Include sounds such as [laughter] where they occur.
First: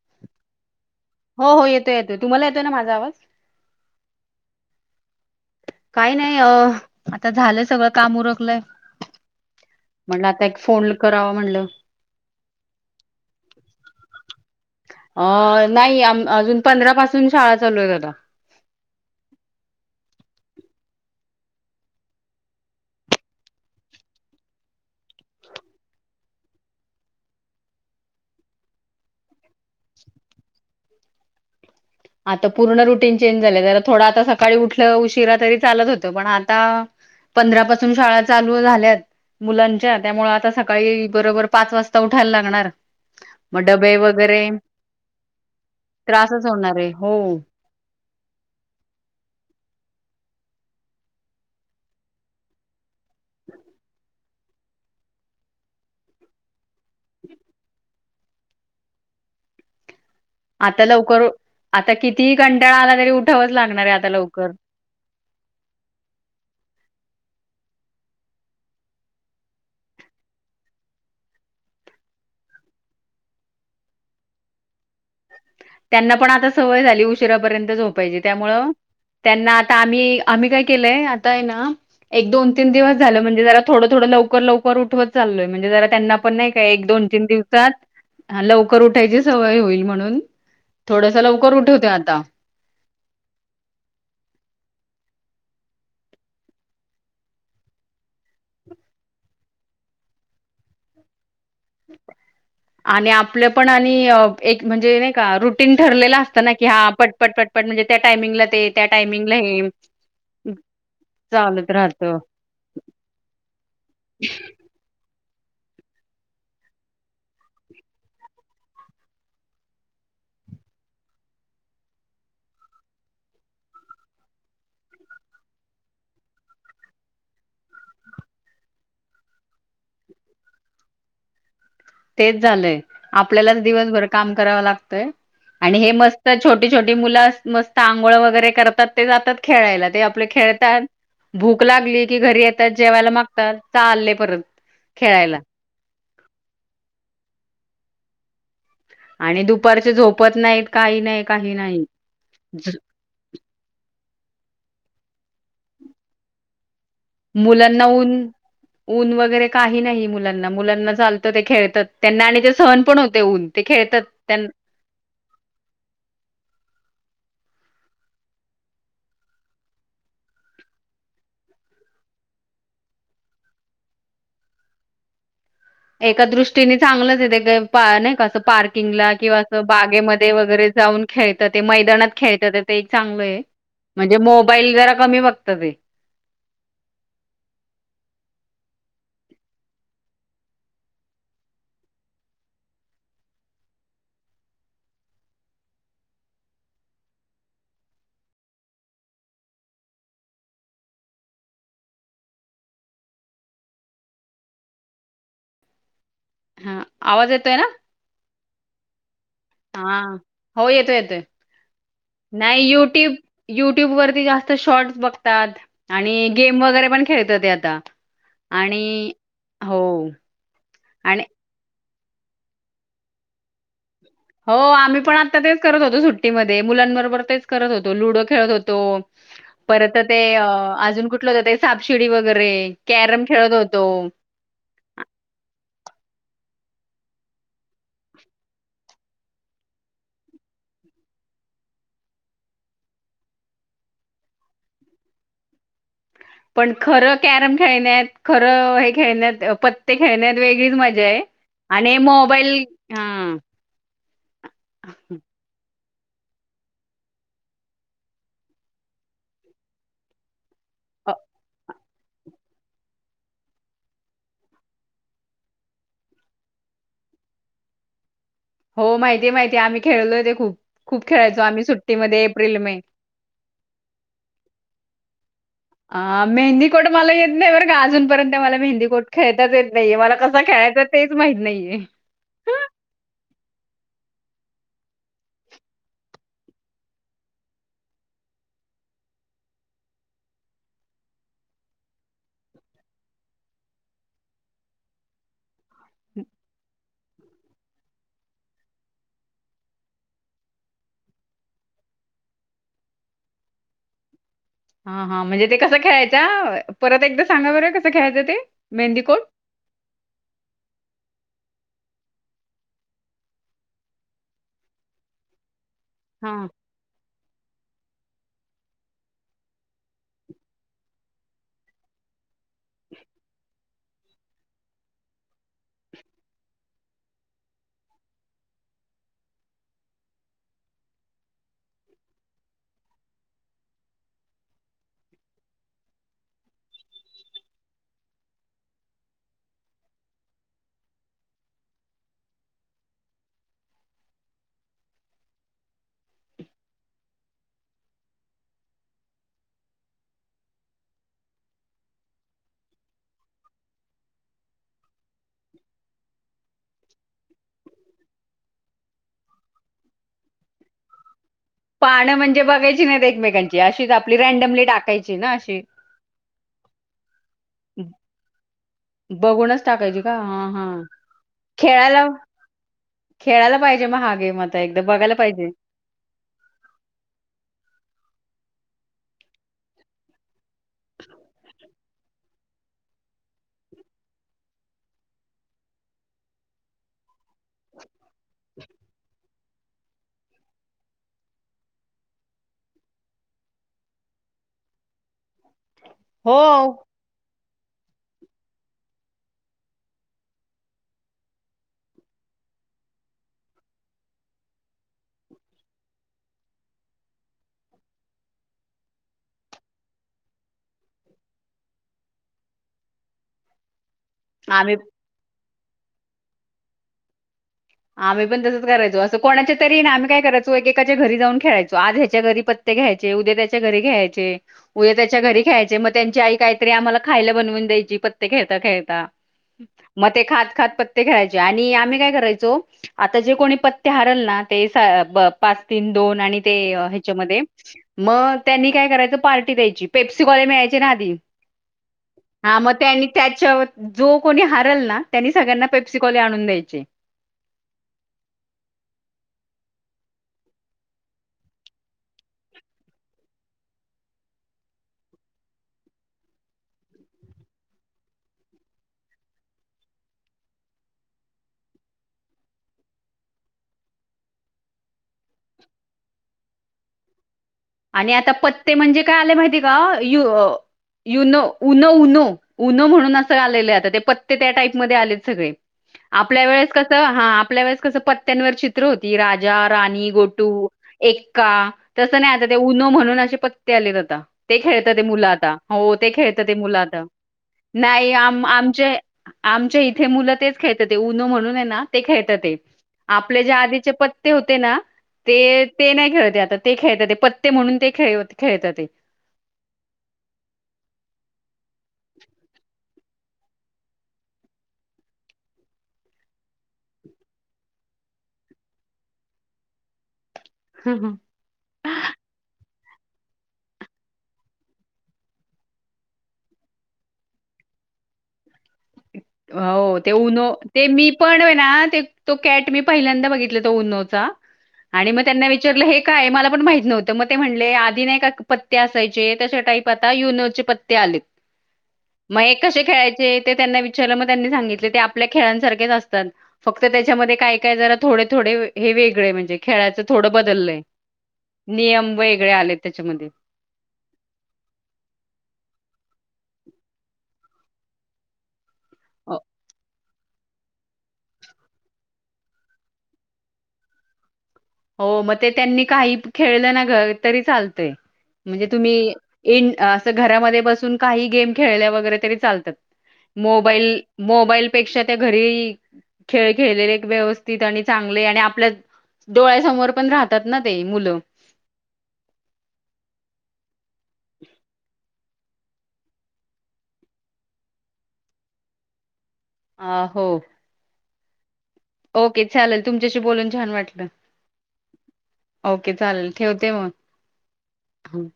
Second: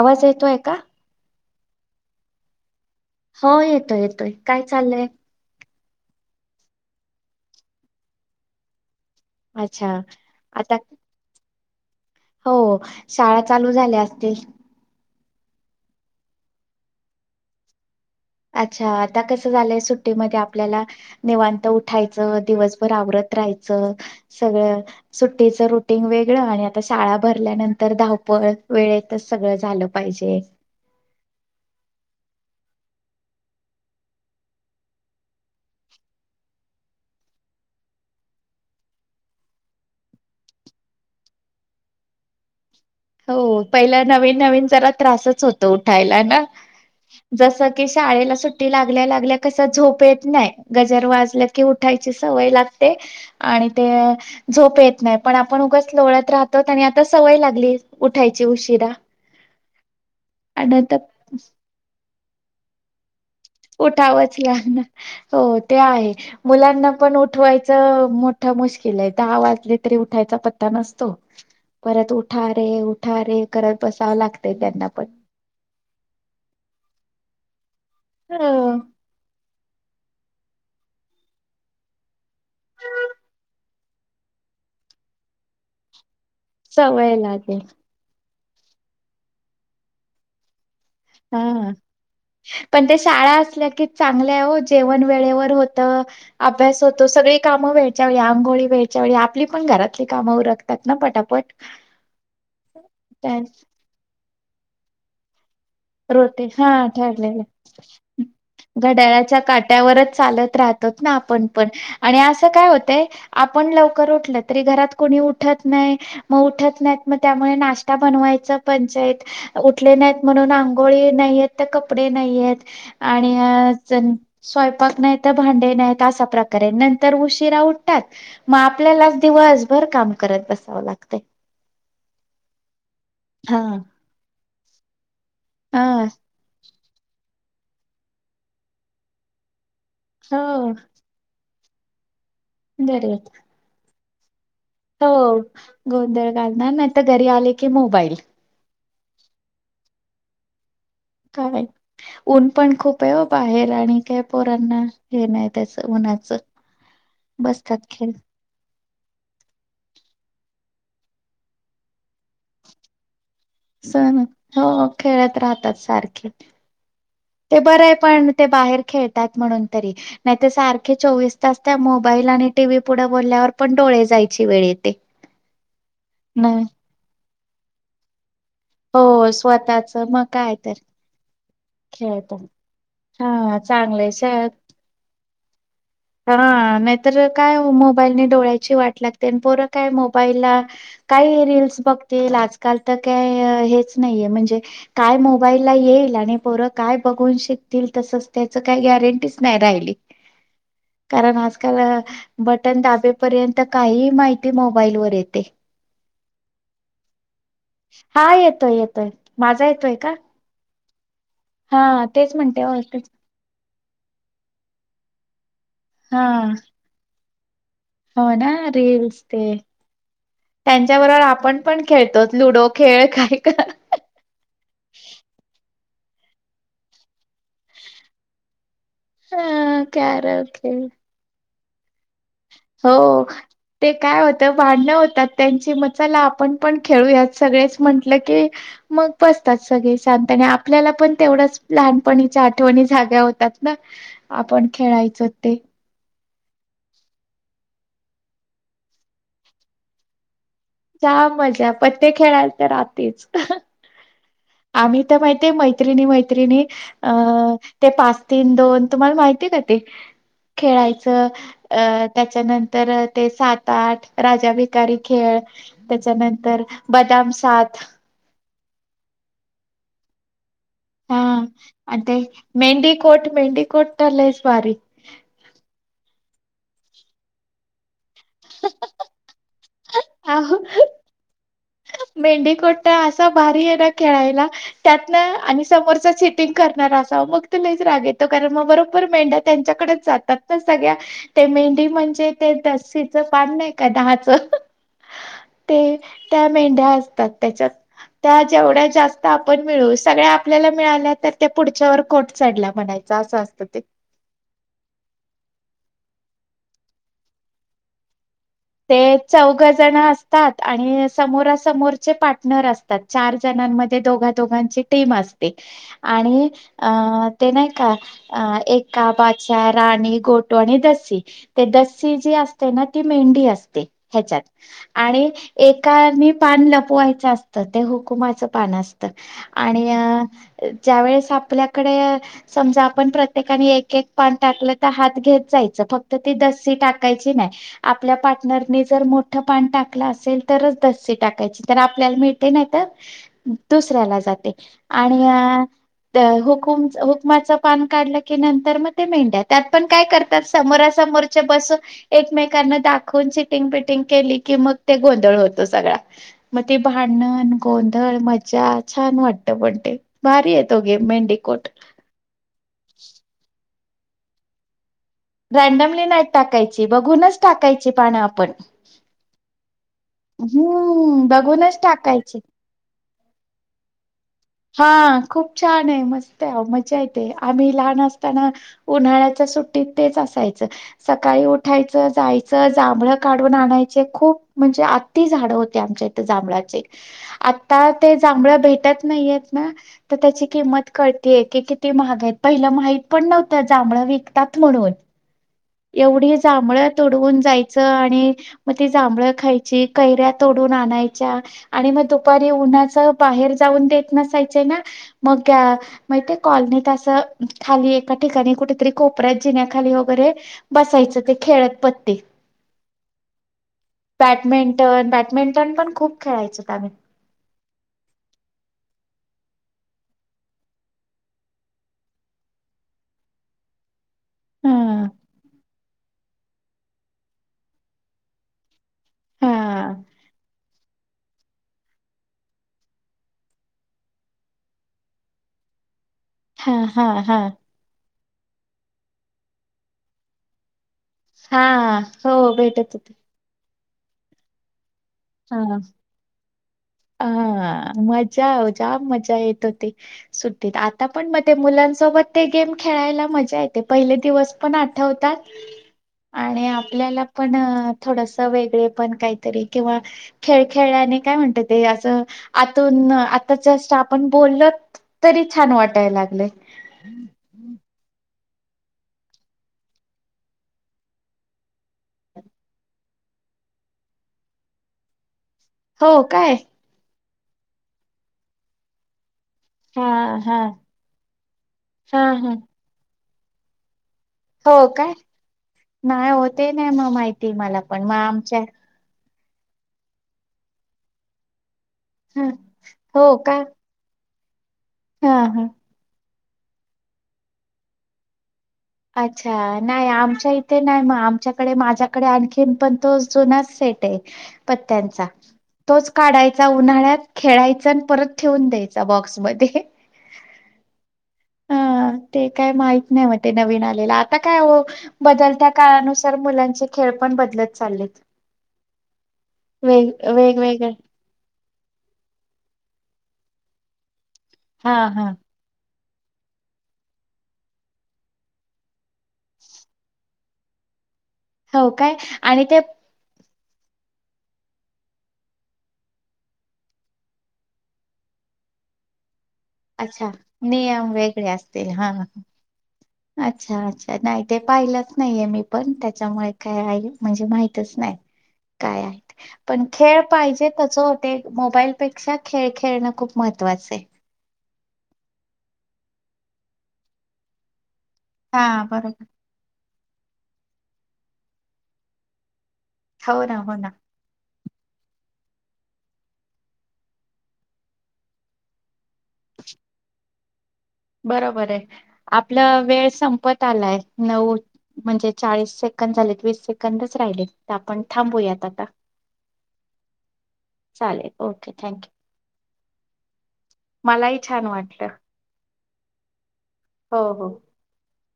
आवाज येतोय का? हो येतोय, येतोय. तुम्हांला येतोय ना माझा आवाज? हो येतोय येतोय काय चाललंय? काही नाही. अ आता झालंय सगळं काम उरकलय अच्छा म्हणलं आता एक फोन करावा म्हटलं. हो, शाळा चालू झाल्या असतील? अ नाही आम अजून पंधरा पासून शाळा चालू होतात आता. अच्छा! आता कसं झालंय सुट्टीमध्ये आपल्याला निवांत उठायचं. दिवसभर आवरत राहायचं सगळं सुट्टीचं रुटीन वेगळं. आणि आता शाळा भरल्यानंतर धावपळ, वेळेतच सगळं झालं पाहिजे. आता पूर्ण रुटीन चेंज झालं. जरा थोडा आता सकाळी उठलं उशिरा तरी चालत होतं. पण आता पंधरा पासून शाळा चालू झाल्यात. मुलांच्या, त्यामुळ आता सकाळी बरोबर पाच वाजता उठायला लागणार. हो मग डबे पहिला नवीन वगैरे नवीन जरा त्रासच होतो उठायला ना. त्रासच होणार आहे हो जस की शाळेला सुट्टी लागल्या लागल्या कस झोप येत नाही. गजर वाजल्या की उठायची सवय लाग ते. आणि ते झोप येत नाही. पण आपण उगच लोळत राहतो. आणि आता सवय लागली उठायची उशिरा. आणि आता तर लवकर आता कितीही कंटाळा आला तरी उ उठावच लागनार. हो ते आहे. मुलांना पण उठवायचं मोठं मुश्किल आहे. दहा वाजले तरी उठायचा पत्ता नसतो. परत उठा रे, उठा रे करत बसावं लागतय त्यांना पण. त्यांना पण आता सवय झाली उशिरापर्यंत झोपायची. हो त्यामुळ त्यांना आता आम्ही आम्ही काय केलंय आताये ना एक, दोन, तीन दिवस झालं म्हणजे जरा थोडं थोडं लवकर लवकर उठवत चाललोय. म्हणजे जरा त्यांना पण नाही का एक, दोन, सवय तीन लागेल दिवसात लवकर उठायची सवय होईल म्हणून. थोडंस हा लवकर उठवते आता. पण ते शाळा असल्या की चांगल आहे ओ. जेवण वेळेवर होत, अभ्यास होतो, सगळी कामं वेळच्या वेळी. आंघोळी वेळच्या वेळी, आपली पण घरातली कामं उरकतात ना पटापट. आणि काय आपलं पण आणि एक म्हणजे नाही का रुट टीन ठरलेला असत रोटे ना कि हा पटपट ठरलेलं. पटपट म्हणजे त्या टायमिंगला ते, त्या टायमिंगला हे त ना आपण पण. चालत राहतं आणि असं काय होतय आपण लवकर उठल तरी घरात कोणी उठ ठत नाही. मग उठत नाहीत मग त्यामुळे नाश्ता बनवायच पंचायत. उठले नाहीत म्हणून आंघोळी नाहीयेत तर कपडे नाहीयेत. आणि आ चं स्वयंपाक नाही तर भांडे नाहीत. असा प्रकार आहे. नंतर उशिरा उठतात मग आपल्यालाच दिवसभर काम करत बसावं लागत. तेच झालंय. आपल्यालाच हा दिवसभर काम कराव लागतंय आणि हे हा मस्त छो टी छोटी मुलं मस्त आंघोळ वगैरे करतात ते जातात खेळायला. ते आपले हो खेळतात भूक लागली की घरी येतात. जेवायला घरी मागतात. चालले परत. हो खेळायला गोंधळ घालणार. नाही तर घरी आले की मोबाईल. आणि दुपारचे झोपत नाहीत काही नाही. काही काय? नाही ऊन पण खूप प आहे ओ बाहेर. आणि काय पोरांना हे नाही त्याच उन्हाचं. बसतात मुलांना ऊन खेळ ऊन वगैरे काही नाही मुलांना. मुलांना चालतं ते खेळतात. त्यांना आणि ते स सहन पण होतय ऊन. ते खेळतात, सण त्यां हो खेळत राहतात सारखे. ते बरं हे पण ते बाहेर खेळतात म्हणून तरी नाही तर सारखे चोवीस तास त्या मोबाईल आणि टीव्ही पुढे बोलल्यावर पण डोळे जायची वेळ येते. एका नाही दृष्टीने चांगलंच हे ते ग पा नाही का ते पार्क किंग हो ला किंवा असं स्वतःच मग बागेमध्ये काय वगैरे तर जाऊन खेळता ते मैदानात खेळतात ते एक चांगलं हे. हा म्हणजे चांगले मोबाईल जरा कमी बघंत ते. हा नाहीतर काय मोबाईल ने डोळ्याची वाट लागते, अन पोरं काय मोबाईलला काय हे रिल्स बघतील, आजकाल तर काय हेच नाहीये म्हणजे काय मोबाईलला येईल आणि पोरं काय बघून शिकतील, तसंच त्याच काय गॅरंटीच नाय राहिली. कारण आजकाल बटन दाबेपर्यंत काहींही माहिती मोबाईल वर येते. [inaudible] येतोय ना हा येतोय-येतोय. माझा येतोय हा का? हो येतोय-येतोय, हा तेच नाय म्हणते हो तेच- युट्यूब युट्यूब वरती जास्त शॉर्ट्स बघतात हा आणि गेम वगैरे पण खेळतं ते आता. हो ना, आणि रिल्स ते हो त्यांच्या बरोबर आणि आपण पण खेळतो लुडो खेळ काही का हो आम्ही पण आता तेच करत होतो सुट्टीमध्ये, मुलांबरोबर तेच करत होतो लुडो खेळत होतो. अ परत ते कॅरम अं खेळ अजून कुठलं गं ते, सापशिडी वगैरे हो, कॅरम खेळत होतो. ते काय हो तं भाडंण होतात त्यांची म चला आपण पण खेळूयात सगळेच म्हंटलं की मग बसतात सगळं शांत आणि आपल्याला पण तेवढंच लहान-पणीच्या आठवणी जाग्या होतात ना. आपण खेळायचं ते. पण खरं कॅरम खेळण्यात, खरं हे खेळण्यात अं पत्ते खेळण्यात वेगळीच मजा ये जा मजा आणि पत्ते खेळायला मोबाईल तर राहतेच. हं. आम्ही तर माहिती ये मैत्रिणी-मैत्रिणी अ ते पाच तीन दोन तुम्हाला माहितीय आहे का ते? अ, खेळायचं अ त्याच्यानंतर ते सात आठ राजा भिकारी खेळ त्याच्यानंतर बदाम सात हो माहिती माहिती आम्ही खेळलो ते खूप खूप खेळायचो आम्ही सुट्टीमध्ये एप्रिल मे कोट मेहंदी कोट तर लईचं भारी. अ मेहंदी कोट मला येत नाही बरं का अजूनपर्यंत मला मेहंदी कोट खेळताचं येत नाही. नाहीये मला कसा खेळायचा तेच माहित नाहीये. मेंढीकोट्टा असा भारी आहे ना खेळायला. त्यात ना आणि समोरच चिटिंग करणार असावं मग तर लईचं राग येतो कारण मग बरोबर मेंढा त्यांच्याकडेच जातात ना सगळ्या ते मेंढी म्हणजे ते दसीच पान नाही का दहाच ते त्या मेंढ्या असतात त्याच्यात. त्या जेवढ्या जास्त आपण मिळवू सगळ्या आपल्याला मिळाल्या तर त्या पुढच्यावर कोट चढल्या म्हणायचं. चाचं असतं ते. हा हा म्हणजे ते कसं खेळायचं परत एकदा सांगा बरं कसं खेळायचं ते. मेहंदीकोट? तेच. चौघ जण असतात आणि समोरा समोरचे पार्टनर असतात चार जणांमध्ये दोघ. दोघांची टीम असते हां. आणि अ ते नाही का अ एका बाचा राणी गोटू आणि दसी. ते दसी जी असते ना ती मेंढी असते ह्याच्यात. आणि एकानी पान लपवायचं असतं ते हुकुमाचं पान असतं. आणि अ ज्यावेेळेस आपल्याकडे समजा आपण प्रत्येकाने एक एक पान टाकलं तर हात घेत जायचं फक्त ती दसी टाकायची नाही. आपल्या पाट नरने जर मोठं पान टाकलं असेल तरच दस्सी टाकायची तर आपल्याला मिळते ना तर दुसऱ्याला जाते आणि अ हुकुम हुकमाचं पान काढलं की नंतर मग ते मेंढ्या त्यात पण काय करत्यात समोरासमोर चे बस एकमेकांना दा खून चिटिंग बिटिंग केली की मग ते गोंधळ होतो सगळा मग ती भांडण गोंधळ मज्जा छान वाटतं पण ते भारी आहे तो गेम मेंढीकोट पानं म्हणजे बघायची नाहीत एकमेकांची अशीच आपली रँडमली टाकायची. ना अशी रँडमली नाहीत टाकायची बघूनच टाकायची पानं आपण. बघूनच टाकायची का? हा हा हम्म बघूनच खेळायला टाकायची खेळायला पाहिजे मग हा गेम आता. एकदा बघायला हा पाहिजे खूप छान आहे. मस्त आहे. मजा येते. आम्ही लहान असताना उन्हाळ्याच्या सुट्टीत तेच असायचं. सकाळी उठायचं, जायचं जांभळं काढून आणायचे. खूप म्हणजे आ ती झाड होते आमच्या इथ जांभळाचे. आता ते जांभळ भेटत नाहीयेत ना तर त्याची किंमत कळतिये की किती महाग आहेत. पहिला माहित पण नव्हतं जांभळं विकतात म्हणून. [inaudible] एवढी जांभळं तूडवून जायचं आणि मग ती जांभळं खायची, कैऱ्या तोडून आणायच्या. आणि मग दुपारी उन्हाच बाहेर जाऊन देत नसायचे ना मग मग ते कॉलनीत असं खाली एका ठिकाणी कुठेतरी कोपऱ्यात जिन्याखाली वगैरे बसायचं ते खेळत पत्ते. [inaudible] आम्ही बॅडमिंटन बॅडमिंटन पण खूप खेळायचोत आम्ही. आम्ही पण तसच करायचो, असं कोणाच्या तरी ना आम्ही काय करायचो? एकेकाच्या घरी जाऊन खेळायचो आज ह्याच्या घरी प ते घ्यायचे उद्या त्याच्या घरी खेळायचे, हा उद्या त्याच्या घरी खेळायचे मग त्यांची आई काहीतरी आम्हाला खायला बनवून द्यायची पत्ते खेळता खेळता. हा मग ते खात खात पत्ते खेळायचो आणि आम्ही काय करायचो? आता जे कोणी पत्ते हारल ना ते पाच तीन दोन आणि ते हा हा हा ह्याच्यामध्ये मग त्यांनी काय करायचं पार्टी द्यायची. पेप्सी गोळे मिळायचे ना आधी हा हो हा मग भेटत त्यांनी होते त्याच्यावर जो कोणी हारंल ना त्यांनी हा सगळ्यांना पेप्सी गोळे आणून द्यायचे. हा मज्जा जाम मजा येत होती. सुट्टीत आता पण मग ते मुलांसोबत ते गेम खेळायला मजा येते. पहिले दिवस पण आठवतात. आणि आपल्याला पण थोडस वेगळे पण काहीतरी किंवा खेळ खेळल्याने काय म्हणतात? ते असं आतून आता जस्ट आपण बोललत तरी छान वाटायला लागले. आणि आता पत्ते म्हणजे काय आले माहितीय का? You you know Uno Uno Uno म्हणून असं आलेलं हाय आता. ते पत्ते त्या टाईपमध्ये आलेत सगळे. हो आपल्या काय वेळेस कस हा आपल्या वेळेस कस पत्त्यांवर चित्र होती राजा हा राणी, हा गोटू, एक्का तसं हा नाही आता हा ते उनो म्हणून असे पत्ते आलेत आता. ते हो खेळता ते काय मुलं आता. हो ते नाही खेळता ते होते मुल नाही आता मग माहिती मला पण नाही मग आम आमच्या आमचे आमच्या इथे मुलं तेच खेळता ते उनो म्हणून आहे ना. ते खेळता हा ते. हो आपले जे का आधीचे पत्ते होते ना हा हा ते ते नाही खेळते आता ते. ते खेळतात ते, पत्ते म्हणून ते खेळ खेळता ते. अच्छा! नाही, आमच्या इथे नाही मग आमच्याकडे माझ्याकडे आणखीन पण तो जुनाच सेट आहे पत्त्यांचा. तोच काढायचा उन्हाळ्यात खेळायचा आणि परत ठेवून द्यायचा बॉक्समध्ये. हा हा. हा ते काय माहीत नाही म ते नवीन आलेलं. आता काय हो? बदलत्या काळानुसार मुलांचे खेळ पण बदलत चाललेत. हो ते वेग उनो ते वेगवेगळे मी पण ना तो कॅट मी पहिल्यांदा बघितला त उननोचा हां आणि म हां. त्यांना वि चारल हे काय मला पण माहित नव्हतं म ते म्हणले आधी नाही का पत्ते असायचे तश टाईप आता युनोचे पत्ते आलेत. हो काय? मग हे आणि ते कसे खेळायचे? ते त्यांना विचारलं मग त्यांनी सांगितले ते आपल्या खेळांसारखेच असतात. फक्त त्याच्यामध्ये काय काय जरा थोडे थोडे हे वेगळे म्हणजे खेळाचं अच्छा. थोडं बदललय. नियम वेगळे असतील. हां नियम हां. वेगळेे आले त्याच्यामध्ये. अच्छा अच्छा नाही ते पाहिलंच नाहीये मी पण त्याच्यामुळे काय आहे म्हणजे माहितच नाही. [inaudible] काय आहेत? अ, पण खेळ पाहिजे, कस होते मोबाईलपेक्षा खेळ खेळणं खूप महत्त्वाचं आहे. हो, मग ते त्यांनी काही खेळलं ना घरी तरी चालतय म्हणजे हा तुम्ही बरोबर. इन असं घरामध्ये बसून काही गेम खेळल्या वगैरे तरी चालतात. हो ना हो ना मोबाईल मोबाईलपेक्षा त्या घरी खेळ खेळलेले व्यवस्थित आणि चांगले आणि आपल्या डोळ्यासमोर पण राहतात ना ते मुलं. बरोबर आहे आपला वेळ संपत आलाय नऊ म्हणजे चाळीस‌ से कंद झाले वीस सेकंदच राहिले तर आपण थांबूयात आता. आ हो. चालेल ओके थँक्यू. ओके चालेल तुमच्याशी बोलून छान वाटलं, मलाही छान वाटलं ओके चालेल ठेवते मग. हो हो. हम्.